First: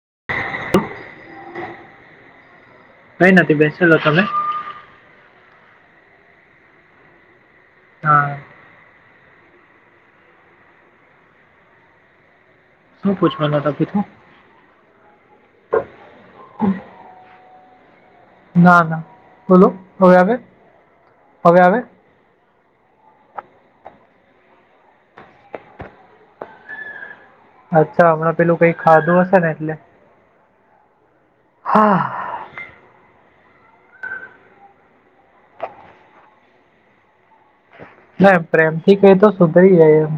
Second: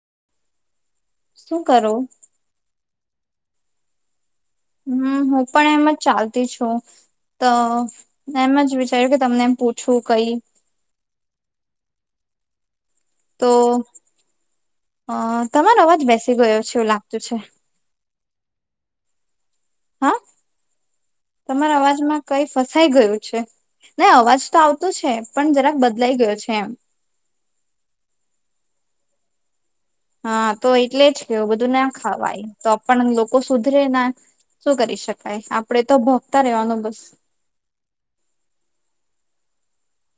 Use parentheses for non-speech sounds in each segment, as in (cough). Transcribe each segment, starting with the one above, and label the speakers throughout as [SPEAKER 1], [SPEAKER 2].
[SPEAKER 1] (inaudible)
[SPEAKER 2] શું કરું?
[SPEAKER 1] કઈ નથી બેસેલો તમે?
[SPEAKER 2] હમ હું પણ એમ જ ચાલતી છું. તો
[SPEAKER 1] હા
[SPEAKER 2] એમ જ તમને એ પછું કહી.
[SPEAKER 1] શું
[SPEAKER 2] તો
[SPEAKER 1] પૂછવાનો હતો કીધું
[SPEAKER 2] અ તમારો અવાજ બેસી ગયો છે. એવું લાગતું છે.
[SPEAKER 1] ના ના બોલો હવે
[SPEAKER 2] હા
[SPEAKER 1] આવે હવે
[SPEAKER 2] તમારા
[SPEAKER 1] આવે?
[SPEAKER 2] અવાજમાં કઈ ફસાઈ ગયું છે. નહી અવાજ તો આવતો છે. પણ જરાક બદલાઈ ગયો છે એમ.
[SPEAKER 1] અચ્છા હમણાં પેલું કઈ ખાધું હસે ને એટલે
[SPEAKER 2] હા, તો એટલે જ કેવ, બધું ના
[SPEAKER 1] હા
[SPEAKER 2] ખવાય, તો પણ લોકો લોકો સુધરે ના. શું કરી શકાય? આપડે તો ભોંકતા રેવાનું બસ.
[SPEAKER 1] ના, પ્રેમ થી કેય તો સુધરી જાય એમ.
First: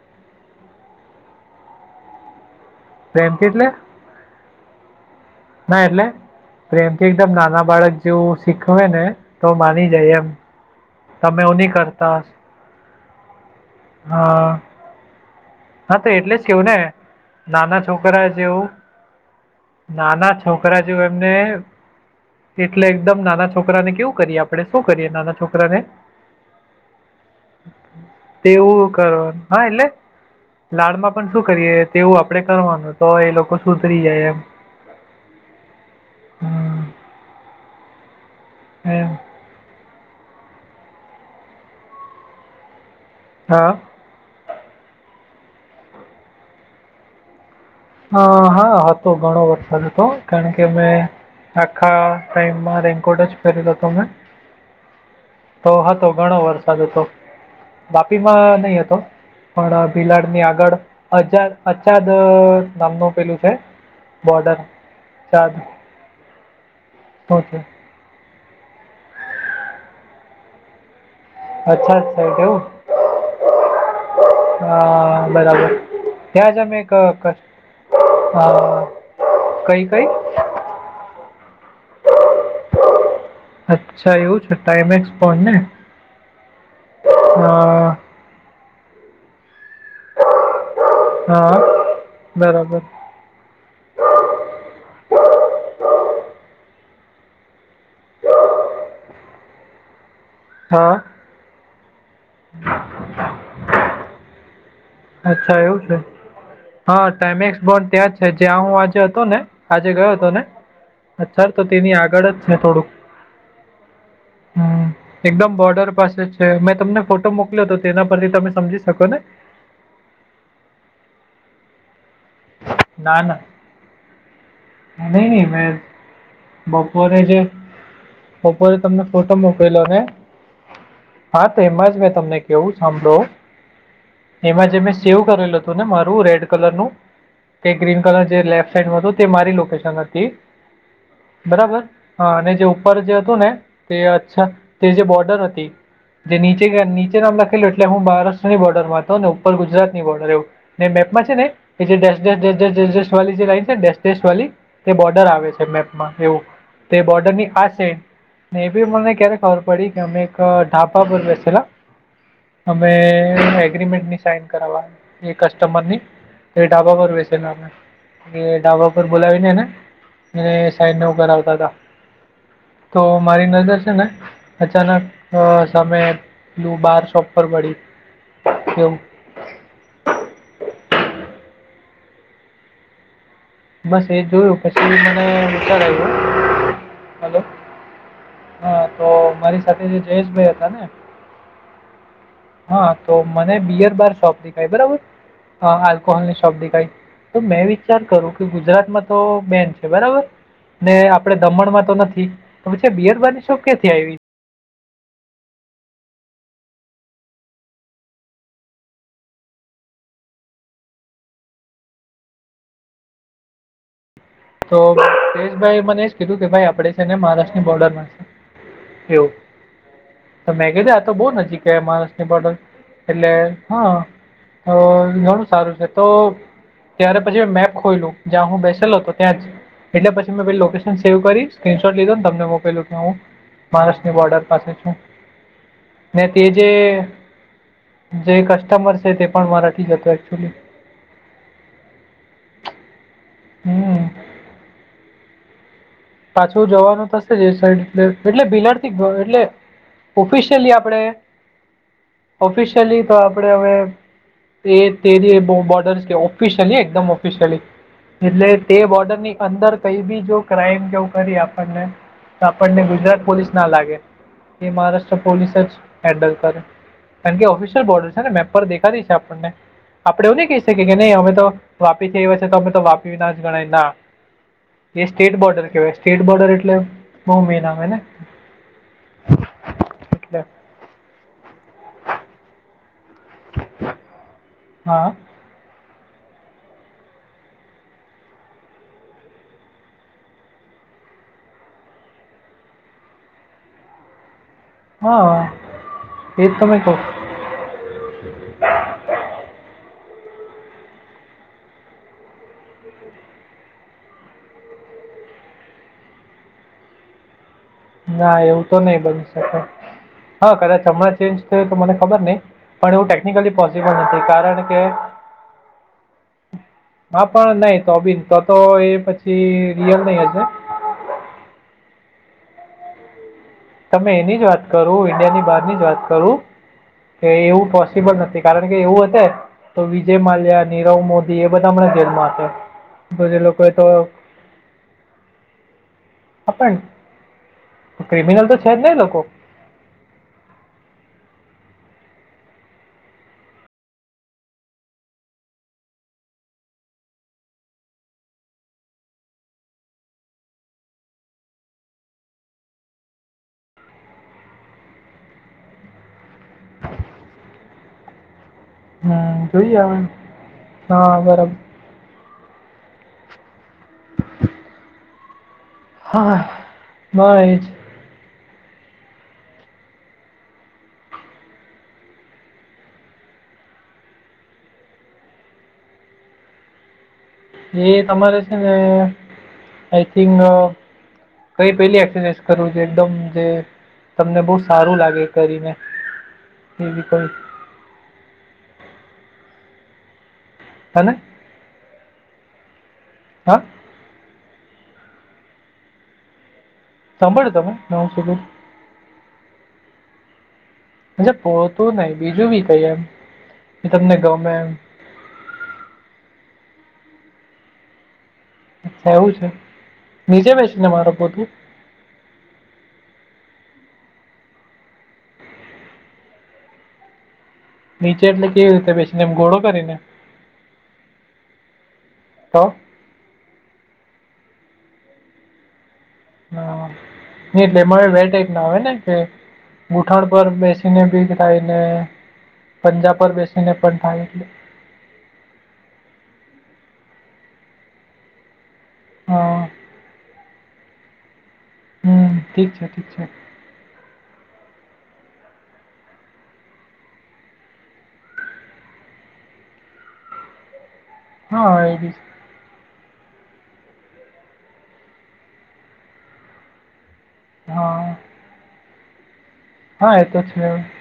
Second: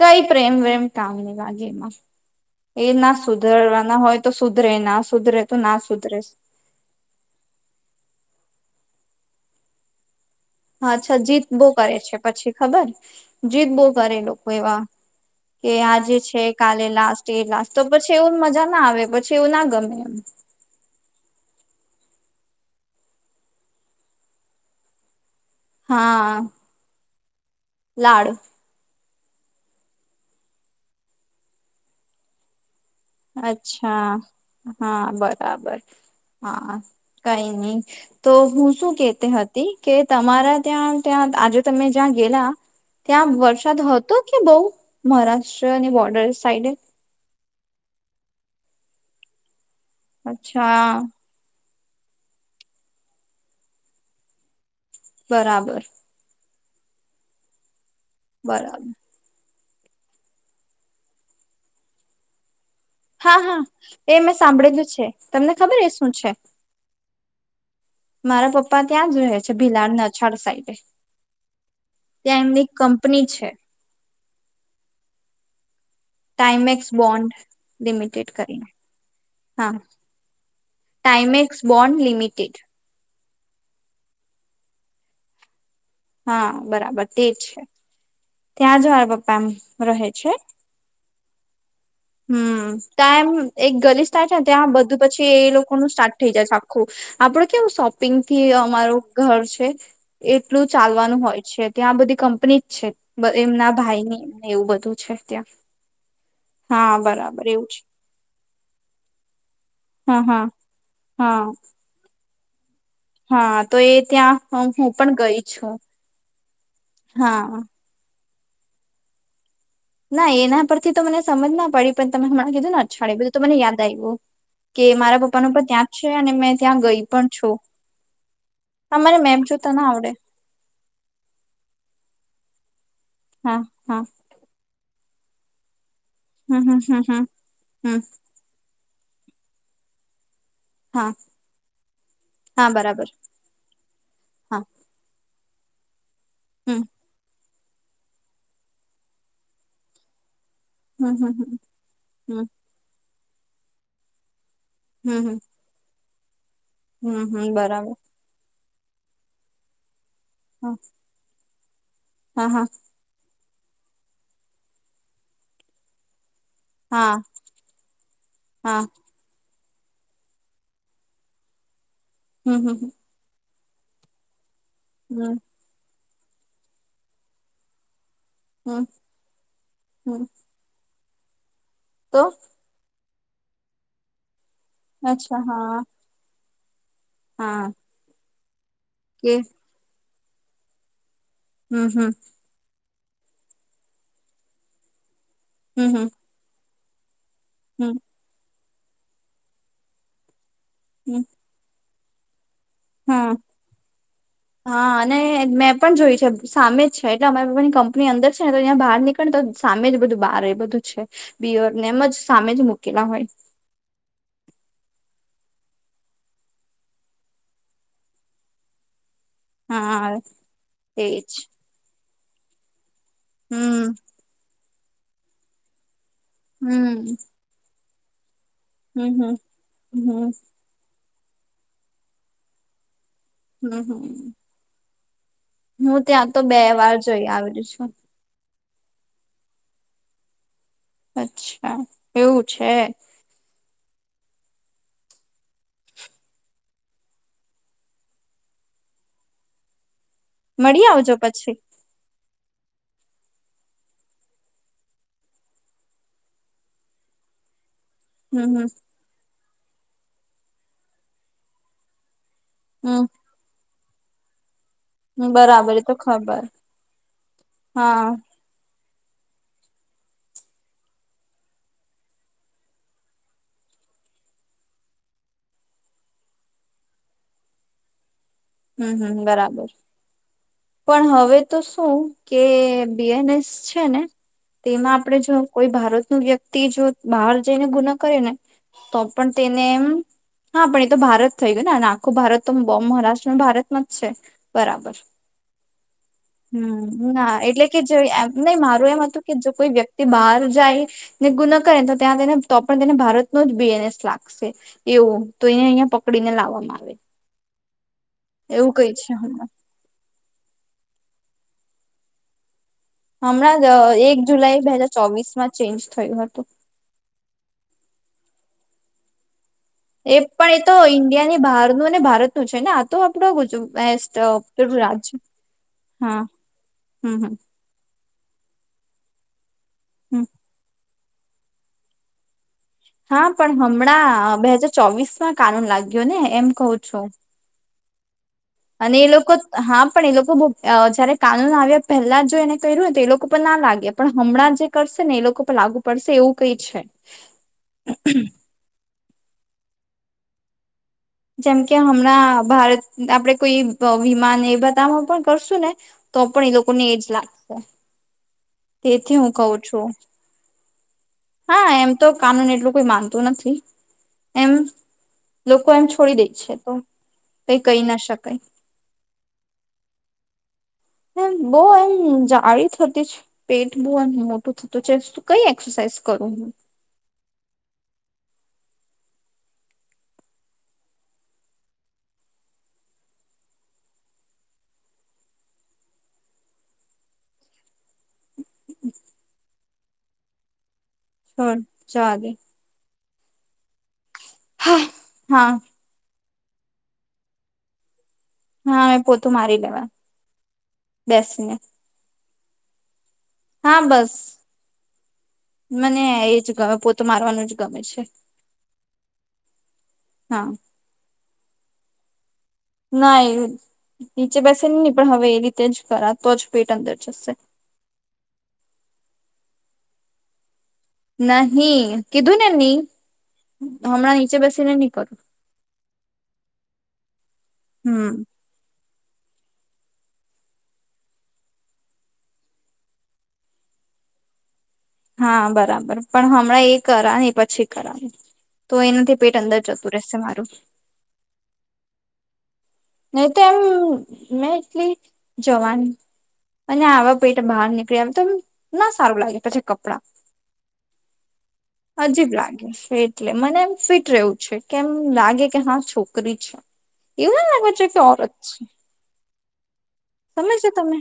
[SPEAKER 2] કઈ પ્રેમ વેમ કામ ની લાગે એમાં. એના
[SPEAKER 1] પ્રેમથી એટલે
[SPEAKER 2] સુધરવાના હોય તો સુધરે, ના સુધરે તો ના સુધરે!
[SPEAKER 1] પ્રેમથી એકદમ નાના બાળક જેવું સીખવે ને, તો માની જાય, એમ.
[SPEAKER 2] પાછા
[SPEAKER 1] તમે
[SPEAKER 2] જીત
[SPEAKER 1] એવું
[SPEAKER 2] બહુ
[SPEAKER 1] નહીં
[SPEAKER 2] કરે
[SPEAKER 1] કરતા
[SPEAKER 2] છે પછી ખબર? જીદ બહુ કરે એ લોકો
[SPEAKER 1] હા
[SPEAKER 2] એવા કે
[SPEAKER 1] હા તો
[SPEAKER 2] આજે
[SPEAKER 1] એટલે
[SPEAKER 2] છે,
[SPEAKER 1] જ કેવું ને
[SPEAKER 2] કાલે લાસ્ટ ડે, લાસ્ટ.
[SPEAKER 1] નાના
[SPEAKER 2] તો પછી
[SPEAKER 1] છોકરા
[SPEAKER 2] એવું મજા
[SPEAKER 1] જેવું
[SPEAKER 2] ના આવે પછી, એવું ના ગમે એમ.
[SPEAKER 1] નાના છોકરા જેવુ એમને
[SPEAKER 2] (inaudible)
[SPEAKER 1] એટલે એકદમ નાના છોકરાને કેવું કરીએ આપડે? સુ કરીએ નાના છોકરાને?
[SPEAKER 2] હા લાડ
[SPEAKER 1] તેવું કરવાનું. હા, એટલે, લાડમાં પણ સું કરીએ તેવું આપડે કરવાનું. તો એ લોકો સુધરી
[SPEAKER 2] અચ્છા,
[SPEAKER 1] જાય એમ
[SPEAKER 2] હા, બરાબર. હા,
[SPEAKER 1] હમ
[SPEAKER 2] કઈ નઈ. તો હું શું
[SPEAKER 1] એમ
[SPEAKER 2] કેહતી હતી કે તમારા ત્યાં ત્યાં આજે તમે જ્યાં ગેલા, ત્યાં વરશાદ
[SPEAKER 1] હા
[SPEAKER 2] હતો કે બઉ? મહારાષ્ટ્ર અને બોર્ડર સાઈડે?
[SPEAKER 1] હ હા હતો, ઘણો વરસાદ હતો, કારણ કે
[SPEAKER 2] અચ્છા
[SPEAKER 1] મે (unintelligible) આખા ટાઈમમાં રેનકોટ જ પેરેલો હતો, મેં તો
[SPEAKER 2] બરાબર
[SPEAKER 1] હતો ઘણો વરસ વરસાદ હતો, વાપી માં
[SPEAKER 2] બરાબર
[SPEAKER 1] નહી હતો. પણ ભિલાડની આગળ અજા, અછાદ
[SPEAKER 2] હા હા એ મેં સાંભળેલું છે, તમને ખબર એ સું છે?
[SPEAKER 1] તો છે
[SPEAKER 2] મારા પપ્પા ત્યાં જ રહે છે ભિલાડને અછાડ સાઈડે
[SPEAKER 1] અચ્છા સાઈડ
[SPEAKER 2] ત્યાં
[SPEAKER 1] એવું
[SPEAKER 2] એમની કંપની છે.
[SPEAKER 1] હા બરાબર ત્યાંજ મે
[SPEAKER 2] ટાઈમેક્સ
[SPEAKER 1] એક અ,
[SPEAKER 2] બોન્ડ લિમિટેડ કરીને
[SPEAKER 1] (inaudible) કઈ કઈ?
[SPEAKER 2] Timex bond limited.
[SPEAKER 1] અચ્છા એવું છે. ટાઈમેક્સ પણ ને
[SPEAKER 2] હા બરાબર તેજ
[SPEAKER 1] અ,
[SPEAKER 2] છે. ત્યાં જ હોય પપ્પા એમ રહે છે?
[SPEAKER 1] હા
[SPEAKER 2] હમ
[SPEAKER 1] બરાબર
[SPEAKER 2] ત્યાં એમ એક ગલીસ થાય છે. ને ત્યાં બધું પછી એ લોકોનુંસ્ટાર્ટ થઈ જાય છે આખું આપડું કેવું શોપિંગ થી અમારું ઘર છે. એટલું
[SPEAKER 1] હા
[SPEAKER 2] ચાલવાનું હોય છે, ત્યાં બધી કંપની જ છે, બ એમના ભાઈની ને એવું બધું છે ત્યાં
[SPEAKER 1] અચ્છા એવું છે. હા, ટાઈમેક્સ બોન્ડ ત્યાં જ છે. જ્યાં હું આજે હતો ને, આજે ગયો
[SPEAKER 2] હા
[SPEAKER 1] હતો ને?
[SPEAKER 2] હા હા
[SPEAKER 1] અચ્છા, તો તેની આગળ જ છે થોડુંક.
[SPEAKER 2] હા તો એ ત્યાં
[SPEAKER 1] હમ
[SPEAKER 2] હું પણ ગઈ
[SPEAKER 1] એકદમ
[SPEAKER 2] છું
[SPEAKER 1] બોર્ડર પાસે છે. મેં તમને ફોટો
[SPEAKER 2] હા
[SPEAKER 1] મોકલોયો હતો તેનો. તેના પરથી તમે સમજી સકો ને?
[SPEAKER 2] ના એના પરથી તો મને સમજ ના પડી, પણ તમે હમણાં કીધું ને? અછાડે
[SPEAKER 1] ના
[SPEAKER 2] બધું,
[SPEAKER 1] ના
[SPEAKER 2] તો મને યાદ આવ્યું. કે મારા
[SPEAKER 1] નહીં નહીં
[SPEAKER 2] પપ્પાનું પણ
[SPEAKER 1] મેં
[SPEAKER 2] ત્યાં જ છે અને મેં ત્યાં ગઈ
[SPEAKER 1] બપોરે
[SPEAKER 2] પણ
[SPEAKER 1] જે
[SPEAKER 2] છું.
[SPEAKER 1] બપોરે તમને
[SPEAKER 2] તમારે
[SPEAKER 1] ફોટો
[SPEAKER 2] મેપ જોતા ના
[SPEAKER 1] મોક્યલોને! ને
[SPEAKER 2] આવડે
[SPEAKER 1] હા તેમાં જ મે ત મે કેવું, સાંભળો.
[SPEAKER 2] હા હા
[SPEAKER 1] એમાં જે મેં સેવ કરેલું હતું ને મારું, એવું રેડ
[SPEAKER 2] હમ
[SPEAKER 1] કલર
[SPEAKER 2] હમ
[SPEAKER 1] નું
[SPEAKER 2] હમ હમ
[SPEAKER 1] કે
[SPEAKER 2] હમ
[SPEAKER 1] ગ્રીન કલર જે લેફ્ટ સાઈડમાં હતું, તે મારી લોકેશન હતી,
[SPEAKER 2] હા
[SPEAKER 1] બરાબર, હા અને જે ઉપર જે હતું ને, તે અછા
[SPEAKER 2] હા
[SPEAKER 1] તે જે બોર્ડર જે નીચે,
[SPEAKER 2] હમ
[SPEAKER 1] નીચે નામ લ એટલે હું મહારાષ્ટ્રની બર્ડરમાં હતો ને ઉપર ગુજરાતની બોર્ડર એવું ને
[SPEAKER 2] હમ
[SPEAKER 1] મેપમાં
[SPEAKER 2] હમ
[SPEAKER 1] છે ને
[SPEAKER 2] હમ
[SPEAKER 1] એ જે ડૅશ ડૅશ
[SPEAKER 2] હમ
[SPEAKER 1] ડૅશ ડૅશ ડૅશ ડૅશવાલી જે લાઈન છે ને ડૅશ ડૅશ વાલી, તે બોર્ડર
[SPEAKER 2] હમ
[SPEAKER 1] આવે છે. મેપમાં એવું તે
[SPEAKER 2] હમ
[SPEAKER 1] બોર્ડર ની
[SPEAKER 2] હમ
[SPEAKER 1] આ છે.
[SPEAKER 2] બરાબર
[SPEAKER 1] ને બી મને ક્યારે ખબર પડી કે અમે એક.
[SPEAKER 2] હા
[SPEAKER 1] ઢાબા પરુર બેસેલા
[SPEAKER 2] હા હા
[SPEAKER 1] અમે એગ્રીમેન્ટની સાઈન કર એ કસ્ટમરની. એ ઢાબા પર
[SPEAKER 2] હા
[SPEAKER 1] બેસે એ
[SPEAKER 2] હા
[SPEAKER 1] ઢાબા પર બોલાવીને ને એને સાઈડને ઉપર આવતા હતા,
[SPEAKER 2] હમ હમ
[SPEAKER 1] તો મારી નજર છે ને અચાનક
[SPEAKER 2] હમ
[SPEAKER 1] સામે પેલું બાર શોપ પર પડી
[SPEAKER 2] હમ,
[SPEAKER 1] એવું
[SPEAKER 2] હમ તો?
[SPEAKER 1] બસ એ જોયું પછી મને
[SPEAKER 2] અચ્છા
[SPEAKER 1] વ
[SPEAKER 2] હા
[SPEAKER 1] (unintelligible) હલો
[SPEAKER 2] હા
[SPEAKER 1] હા, તો
[SPEAKER 2] કે
[SPEAKER 1] મારી સાથે જે જયેશભાઈ હતા ને
[SPEAKER 2] હમ, હમ.
[SPEAKER 1] હા તો મને બિયર બાર શોપ દેખાય બરાબર,
[SPEAKER 2] હમ હમ
[SPEAKER 1] આલ્કોહોલ ની શોપ દેખાય તો મેં
[SPEAKER 2] હમ
[SPEAKER 1] વિચાર કરું. કે ગુજરાતમાં તો બેન છે બરાબર, ને
[SPEAKER 2] હમ
[SPEAKER 1] આપડ દમણમાં તો નથી પછ
[SPEAKER 2] હા
[SPEAKER 1] બિયરબાની શો ક્યાથી આવી?
[SPEAKER 2] હા અને મેં પણ જોયું છે. સામે જ છે એટલે અમારા બાપા ની કંપની અંદર છે. ને તો ત્યાં બહાર નીકળે ને તો સામે જ બધું બાર એ બધું છે. બિયર ને એમજ સામે જ મુૂકેલા હોય.
[SPEAKER 1] તોેશભાઈ મને એજ કીધું કે ભાઈ આપડે છે ને મહારાષ્ટ્રની બોર્ડર માં છે.
[SPEAKER 2] હા
[SPEAKER 1] એવું મેં કધે આ તો બહ
[SPEAKER 2] એજ
[SPEAKER 1] નજીક, માણસની બટલ. એટલે
[SPEAKER 2] હમ
[SPEAKER 1] હા તો ઘણું સારું છે. તો
[SPEAKER 2] હમ
[SPEAKER 1] ત્યારે પછી મેપ ખો જ્યાં હું બેસેલો
[SPEAKER 2] હમ
[SPEAKER 1] હતો.
[SPEAKER 2] હમ
[SPEAKER 1] ત્યાં એટલે
[SPEAKER 2] હમ
[SPEAKER 1] પછી મેકેશન સેવ કરી સ્ક્રીનશોટ લીધો ને તમને મોકેલું કે હું
[SPEAKER 2] હમ
[SPEAKER 1] મહારાષ્ટ્રની
[SPEAKER 2] હમ
[SPEAKER 1] બોર્ડર પાસે છું.
[SPEAKER 2] હું ત્યાં તો
[SPEAKER 1] તેજ
[SPEAKER 2] બે વાર જઈ આવેલી છું
[SPEAKER 1] જે કષ્ટ તે પણ સે મારાથી જ હતચુલી
[SPEAKER 2] અચ્છા એવું છે.
[SPEAKER 1] હમ પાછું જવાનું થશે જ એ સાઈડ એટલે, એટલે બિલાડ થી એટલે. ઓફિશિયલી
[SPEAKER 2] મળી
[SPEAKER 1] આપણે
[SPEAKER 2] આવજો પછી
[SPEAKER 1] ઓફિશિયલી તો આપણેે હવે. તે તે જે બોર્ડર્સ કે ઓફિસિયલી એકદમ ઓફિશિયલી. એટલે
[SPEAKER 2] હમ હમ
[SPEAKER 1] તે બોર્ડરની અંદર કઈ બી જો ક્રાઈમ કેવું કરી આપણને. આપણને
[SPEAKER 2] હમ
[SPEAKER 1] ગુજરાત પોલીસ ના લાગે. મહારાષ્ટ્ર
[SPEAKER 2] હમ,
[SPEAKER 1] પોલીસ જ
[SPEAKER 2] બરાબર એ તો
[SPEAKER 1] હેન્ડલ
[SPEAKER 2] ખબર
[SPEAKER 1] કરે. કારણ કે ઓફિશિયલ
[SPEAKER 2] હા
[SPEAKER 1] બોર્ડરસ છે ને મેપ પર. કરી છે આપણને આપડે એવું ન કહી શકીએ કે નહી અમે તો વાપીએ છ છે તો અમે તો વાપી ના ગણાય ના એ સ્ટેટ બોર્ડર કેવાય સ્ટેટ બોર્ડર એટલે મમી નામે ને
[SPEAKER 2] હમ હમ બરાબર
[SPEAKER 1] એટલે
[SPEAKER 2] પણ હવે તો શું કે બીએનએસ છે ને તેમાં
[SPEAKER 1] હા
[SPEAKER 2] આપણે જો કોઈ ભારત ન વ્યક્તિ જો બહાર જઈને ગુના કરે ને તો પણ તેને એમ.. હા પણ એ તો ભારત થઈ ગયોું ને. આખો ભારત તો મહારાષ્ટ્ર ભારતમાં જ છે. બરાબર.
[SPEAKER 1] હા એજ તો મેં કવ
[SPEAKER 2] હમ ના એટલે કે એમ નહી મારું એમ હતું કે જો કોઈ વ્યક્તિ તે બહાર જાય ને ગુ ન કરે તો ત્યાં તેને તો પણ તેને ભારતનો જ બીએનએસ લાગશે એવું તો એને અહિયાં પકડીને લાવવામાં આવે.
[SPEAKER 1] ના એવું તો
[SPEAKER 2] કઈ
[SPEAKER 1] નહી
[SPEAKER 2] છે
[SPEAKER 1] બની શકે
[SPEAKER 2] હમણાં.
[SPEAKER 1] હા. કદાચ હમણાં ચેન્જ થયો તો મને ખબર નહી. પણ એવું ટેકનિકલી
[SPEAKER 2] હમણાં જ
[SPEAKER 1] પોસિબલ
[SPEAKER 2] એક
[SPEAKER 1] નથી.
[SPEAKER 2] જુલાઈ
[SPEAKER 1] કારણ
[SPEAKER 2] બે
[SPEAKER 1] કે.
[SPEAKER 2] હજાર ચોવીસ માં ચેન્જ થયું હતું.
[SPEAKER 1] હા પણ નહી તો બીન તો તો એ પછી રિયલ
[SPEAKER 2] એ
[SPEAKER 1] નહીં હશે.
[SPEAKER 2] પણ એ તો ઈન્ડિયા ની બહારનું અને ભારતનુંું છે ને આ તો આપડું.
[SPEAKER 1] તમે એની જ વાત કરો, ઈન્ડિયા ની બહાર ની જ વાત.
[SPEAKER 2] હા
[SPEAKER 1] કરું
[SPEAKER 2] હમ
[SPEAKER 1] કે
[SPEAKER 2] હમ
[SPEAKER 1] એવું બલ નથી કારણ કે. એવું હત તો વિજય
[SPEAKER 2] હમ
[SPEAKER 1] માલ્યા નીરવ મોદી એ બધા હમણાં જેલમાં હતા
[SPEAKER 2] હા પણ હમણાં બે હાજાર ચોવીસ માં કાનૂન લાગ્યો ને એમ
[SPEAKER 1] હા,
[SPEAKER 2] કવ
[SPEAKER 1] પણ
[SPEAKER 2] છું.
[SPEAKER 1] ક્રિમિનલ તો છે જ ને
[SPEAKER 2] અને એ લોકો હા પણ એ લોકો બ જયારે કાનૂન આવ્યા પહેલા જો એને કર્યું હોને તો એ લોકો પર ના લાગે પણ હમણાં જે કરશે ને એ લોકો પર લાગુ પડશે. એવું કઈ છે. જેમ કે હમણાં ભારત આપડે કોઈ વિમાન એ બધામાં પણ કરશું ને તો પણ એ લોકોને એજ લાગશે તેથી હું
[SPEAKER 1] હમ્મ,
[SPEAKER 2] કવું
[SPEAKER 1] જોઈએ
[SPEAKER 2] છું
[SPEAKER 1] હવે. હા, બરાબર.
[SPEAKER 2] હા એમ તો કાનૂની એટલું કોઈ માનતું નથી એમ લોકો એમ છોડી દે
[SPEAKER 1] હા,
[SPEAKER 2] છે તો
[SPEAKER 1] ના એ
[SPEAKER 2] કઈ
[SPEAKER 1] જ.
[SPEAKER 2] કહી ના શકાય હમ બઉ એમ જાળી થતી છે. પેટ બહ એમ મોટું થતું છેું કઈ એક્સરસાઇઝ કરું હું (inaudible)
[SPEAKER 1] એ તમારે છે ને આઈ થિંક કઈ પેલી એક્સરસાાઈઝ કરું છે. એકદમ જે તમને બહુ સારું લાગે કરીને એવી કોઈ
[SPEAKER 2] (inaudible)
[SPEAKER 1] હને
[SPEAKER 2] હ જાગે
[SPEAKER 1] હા
[SPEAKER 2] હા હા
[SPEAKER 1] સાંભળ્યું તમે નામ શું. છું?
[SPEAKER 2] હા અમે પોતું મારી લેવા નુ
[SPEAKER 1] પોતું નઈ બીજું બી કઈ એમ
[SPEAKER 2] હા
[SPEAKER 1] એ
[SPEAKER 2] બસ
[SPEAKER 1] તમને ગમે એમ
[SPEAKER 2] મને એજ ગમે પો તો મારવાનું જ ગમે છે.
[SPEAKER 1] એવું છે
[SPEAKER 2] હા
[SPEAKER 1] નીચે બેસી ને મારો પોટું
[SPEAKER 2] નહીં. નીચે બેસે નહી પણ હવે એ રીતે જ કરા તો જ પેટ અંદર જશે
[SPEAKER 1] નીચે એટલે કેવી રીતે પછીને એમ ઘોડો કરી ને
[SPEAKER 2] નહી કીધું ની હમણાં નીચે બેસેને નહીં કરું.
[SPEAKER 1] હા એટલે મ
[SPEAKER 2] હમ
[SPEAKER 1] બેટક ના આવે ને ગૂઠણ, પર બેસીને (unintelligible) થાયને પંજાબ, પર બેસીને પણ થાય. એટલે
[SPEAKER 2] હા, બરાબર પણ હમણાં એ કરા ને પછી કરનુ તો એનાથી, પેટ અંદર
[SPEAKER 1] હા
[SPEAKER 2] જતું રહેશે મારુ
[SPEAKER 1] હમ્મ ઠીક છે, ઠીક છે.
[SPEAKER 2] નહી, તો એમ મેં એટલી જવાની અને આવે પેટ બહાર નીકળી આવે તો ના સારું લાગે પછી કપડાં.
[SPEAKER 1] હા, એ બી
[SPEAKER 2] હજીબ
[SPEAKER 1] છે.
[SPEAKER 2] લાગે છે એટલે મને એમ ફિટ રહેવુ છે કેમ લાગે કે હા છોકરી છે એવું અકે
[SPEAKER 1] હા,
[SPEAKER 2] ઓરત
[SPEAKER 1] હા એ તો છે
[SPEAKER 2] સમજ્યા
[SPEAKER 1] હવે
[SPEAKER 2] તમે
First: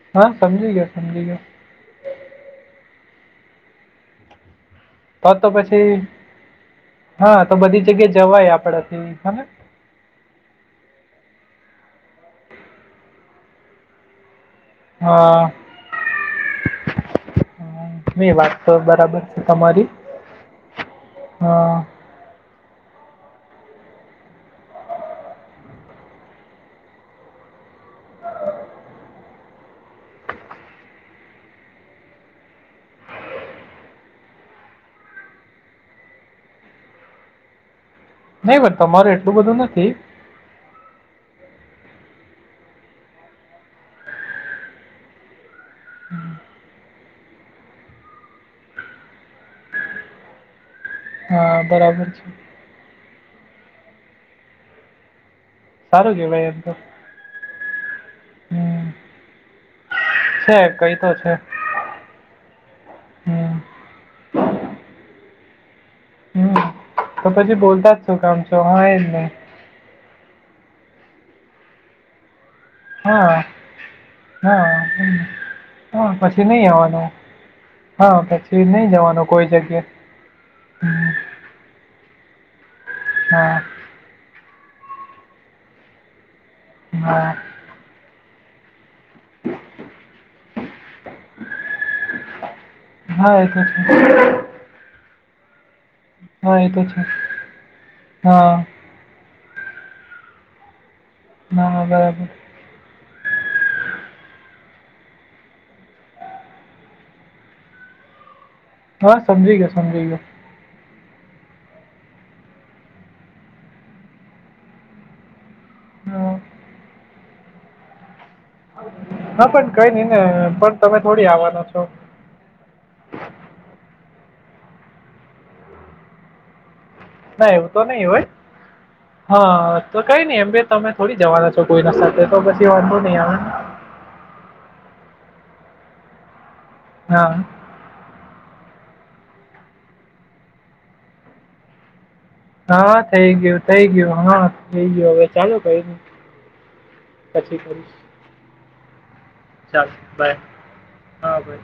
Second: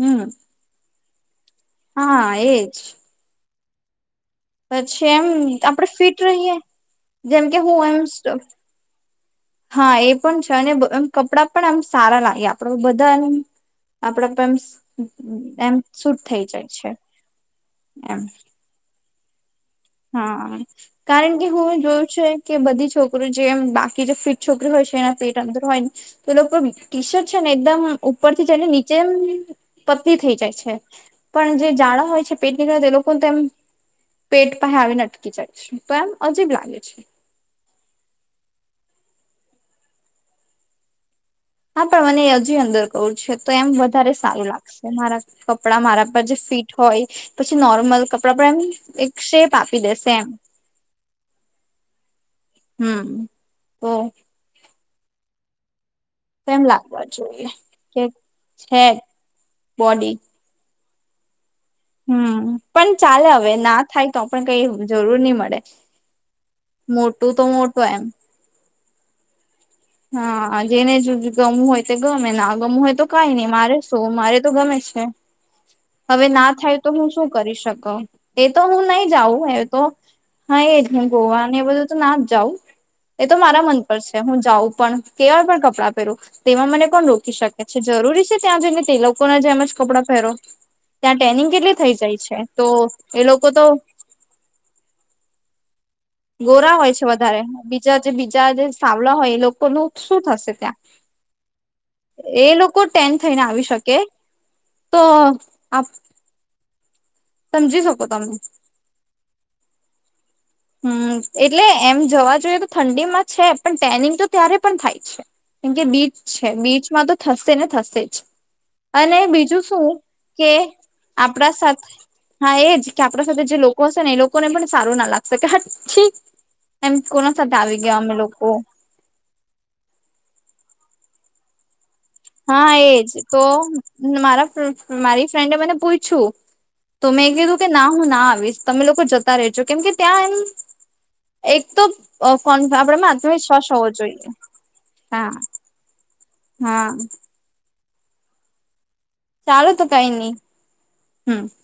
[SPEAKER 2] હમ
[SPEAKER 1] હા સમજી ગયો સમજી ગયો.
[SPEAKER 2] હા એજ પછી એમ
[SPEAKER 1] તો તો
[SPEAKER 2] આપડે
[SPEAKER 1] પછી
[SPEAKER 2] ફિટ રહીએ. જેમ
[SPEAKER 1] હા, તો
[SPEAKER 2] કે હું
[SPEAKER 1] બધી
[SPEAKER 2] એમ
[SPEAKER 1] જગ્યાએ જવાય આપણાથી હને?
[SPEAKER 2] હા એ પણ છે અને કપડાં પણ આમ સારા લાગે આપડ બધા એ આપડા. એ
[SPEAKER 1] હા,
[SPEAKER 2] એમ શૂટ થઈ જાય છે એમ
[SPEAKER 1] ની વાત તો બરાબર છે તમારી.
[SPEAKER 2] હા કારણ કે
[SPEAKER 1] હા,
[SPEAKER 2] હું જોયું છે. કે બધી છોકરી જેમ બાકી જે ફીટ છોકરી હોય છે એના પેટ અંદર હોય ને તો એ લોકો ટિશરટ છે ને. એકદમ ઉપર થી જઈને નીચે પતલી થઈ જાય છે પણ જે જાડા હોય છે. ની લોકોને પેટ પસે આવી અટકી જાય છે તો એમ અજીબ લાગે છે.
[SPEAKER 1] નહી. પણ તમારું એટલું બધુ નથી.
[SPEAKER 2] હા પણ મને હજી અંદર કવું છે, તો એમ વધારે સારું લાગશે મારા કપડા મારા પર જે ફીટ હોય હોય, પછી નોર્મલ કપડાં પણ એમ એક શેપ આપી દેશે એમ
[SPEAKER 1] હા, બરાબર છે.
[SPEAKER 2] ઓ
[SPEAKER 1] સારું કહેવાય
[SPEAKER 2] એમ
[SPEAKER 1] તો.
[SPEAKER 2] લાગવા જોઈએ કે છે,
[SPEAKER 1] હમ્મ,
[SPEAKER 2] હેડ બોડી
[SPEAKER 1] છે, કઈ તો છે.
[SPEAKER 2] હુ, પણ ચાલે હવે
[SPEAKER 1] હમ્મ,
[SPEAKER 2] ના થાય તો પણ કંઈ જરૂર નહી, મળે
[SPEAKER 1] હમ્મ. તો
[SPEAKER 2] મોટું
[SPEAKER 1] પછી
[SPEAKER 2] મોટું
[SPEAKER 1] બોલતા
[SPEAKER 2] એમ
[SPEAKER 1] છુ. કામ છે, હા એ નહી
[SPEAKER 2] હા, જેને જેટલુ ગમુ હોય, તે ગમે આપ ગમવુ હોય‌, તો
[SPEAKER 1] હા,
[SPEAKER 2] કંઈ નહી મારે શું મારે તો
[SPEAKER 1] હા,
[SPEAKER 2] ગમે છે.
[SPEAKER 1] હમ્મ. હા,
[SPEAKER 2] હવે,
[SPEAKER 1] પછી
[SPEAKER 2] ના
[SPEAKER 1] નહીં
[SPEAKER 2] થાય તો હુ,
[SPEAKER 1] આવવાનું.
[SPEAKER 2] શું કરી શક
[SPEAKER 1] હા,
[SPEAKER 2] એ તો
[SPEAKER 1] પછી
[SPEAKER 2] હુ
[SPEAKER 1] નહીં
[SPEAKER 2] નહી.
[SPEAKER 1] જવાનું
[SPEAKER 2] જાઉ
[SPEAKER 1] કોઈ
[SPEAKER 2] એ તો
[SPEAKER 1] જગ્યાએ.
[SPEAKER 2] હા, એ જ હુ
[SPEAKER 1] હમ,
[SPEAKER 2] ગોવા એ બધું તો ના જ જાઉં એ તો મારા
[SPEAKER 1] હા,
[SPEAKER 2] મન પર છે, હું જાઉં પણ કેવાય પણ કપડાં પહેરુ તેમાં મને કો
[SPEAKER 1] હા.
[SPEAKER 2] રોકી શકે છે, જરૂરી છે, ત્યાં જઈને તે લોકોને જેમ જ કપડાં પહેરો ત્યાં ટ્રેનિંગ કેટલી થઈ જાય છે, તો એ લોકો તો
[SPEAKER 1] હા, એ
[SPEAKER 2] ગોરા
[SPEAKER 1] તો
[SPEAKER 2] હોય છે, વધારે બીજા જે બીજા જે
[SPEAKER 1] હા,
[SPEAKER 2] સાવલા હોય એ લોકો કોનું શું થશે ત્યાં
[SPEAKER 1] નહા, બરાબર
[SPEAKER 2] એ લોકો ટેન થઈને આવી શકે તો આપ સમજી શકો તમે
[SPEAKER 1] હા સમજી ગયા, સમજી ગયો.
[SPEAKER 2] હુ, એટલે એમ જવા જોઈએ તો ઠંડીમાં છે, પણ ટેનિંગ તો ત્યારે પણ થાય છે. કેમ કે બીચ
[SPEAKER 1] હા,
[SPEAKER 2] છે, બીચમાં તો થશે ને થશે જ અને
[SPEAKER 1] હા,
[SPEAKER 2] બીજુ,
[SPEAKER 1] પણ
[SPEAKER 2] શું
[SPEAKER 1] કંઈ નહીં ને
[SPEAKER 2] કે
[SPEAKER 1] પણ તમે થોડી
[SPEAKER 2] આપણા
[SPEAKER 1] આવવાના છો.
[SPEAKER 2] સાથે હા, એજ કે આપણા સાથે જે લોકો હશે, ને એ લોકોને પણ સારુ ના લાગશે કે એમ કોના
[SPEAKER 1] ના
[SPEAKER 2] સાથે
[SPEAKER 1] એવુ
[SPEAKER 2] આવી
[SPEAKER 1] તો
[SPEAKER 2] ગયા
[SPEAKER 1] નઈ
[SPEAKER 2] અમે
[SPEAKER 1] હોય,
[SPEAKER 2] લોકો
[SPEAKER 1] હા તો કંઈ નઈ એમ તમે થોડી જવાના છો, કોઈ ના
[SPEAKER 2] હા, એજ તો મારા મારી ફ્રેન્ડે મને પૂછ્યું. તો
[SPEAKER 1] ને. હા,
[SPEAKER 2] મેં કીધું કે, ના, હું ના આવીશ. તમે લોકો જતા રેજો, કેમ કે ત્યાં એમ એક તો અ, કોન?
[SPEAKER 1] હા,
[SPEAKER 2] આપડે આત્મ
[SPEAKER 1] થઈ ગયું,
[SPEAKER 2] વિશ્વાસ
[SPEAKER 1] થઈ ગયું.
[SPEAKER 2] જોઈએ.
[SPEAKER 1] હા, થઈ ગયું. હવે
[SPEAKER 2] હા.
[SPEAKER 1] ચાલો
[SPEAKER 2] હા.
[SPEAKER 1] બ (unintelligible)
[SPEAKER 2] ચાલું, તો કંઈ નહી
[SPEAKER 1] હા,
[SPEAKER 2] હું.
[SPEAKER 1] બાય.